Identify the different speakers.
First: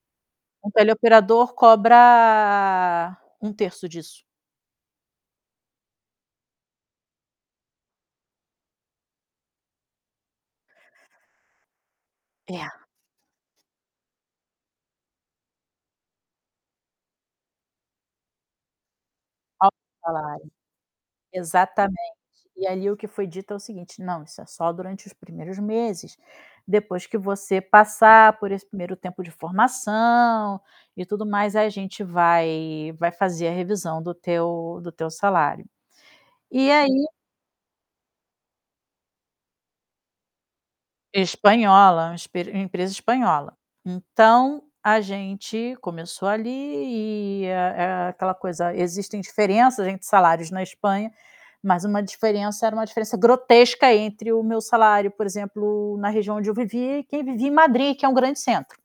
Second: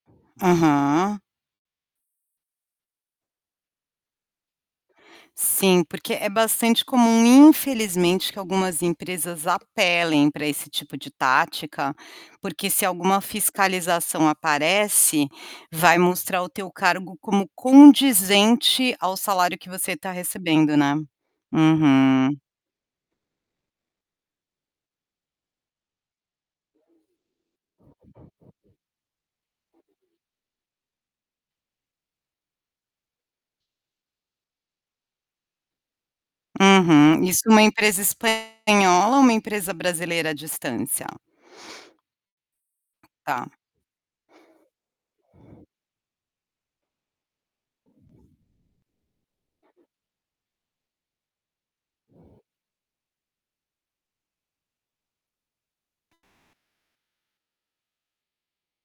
Speaker 1: Um
Speaker 2: Aham.
Speaker 1: tele-operador cobra um 1/3 disso.
Speaker 2: Sim, porque é bastante comum, infelizmente, que algumas empresas apelem para esse tipo de tática,
Speaker 1: É.
Speaker 2: porque se alguma fiscalização aparece, vai mostrar o teu cargo como condizente ao salário que
Speaker 1: Top
Speaker 2: você está
Speaker 1: salário.
Speaker 2: recebendo, né.
Speaker 1: Exatamente,
Speaker 2: Uhum.
Speaker 1: e ali o que foi dito é o seguinte: "Não, isso é só durante os primeiros meses, depois que você passar por esse 1° tempo de formação, e tudo mais, a gente vai vai fazer a revisão do teu do teu salário". E aí
Speaker 2: Uhum, isso numa empresa espanhola ou uma empresa brasileira a distância?
Speaker 1: Espanhola, é um esper é uma empresa
Speaker 2: Tá.
Speaker 1: espanhola. Então, a gente começou ali e a a aquela coisa, existem diferenças entre salários na Espanha, mas uma diferença, era uma diferença grotesca entre o meu salário, por exemplo, na região onde eu vivi, que vivi em Madrid, que é um grande centro.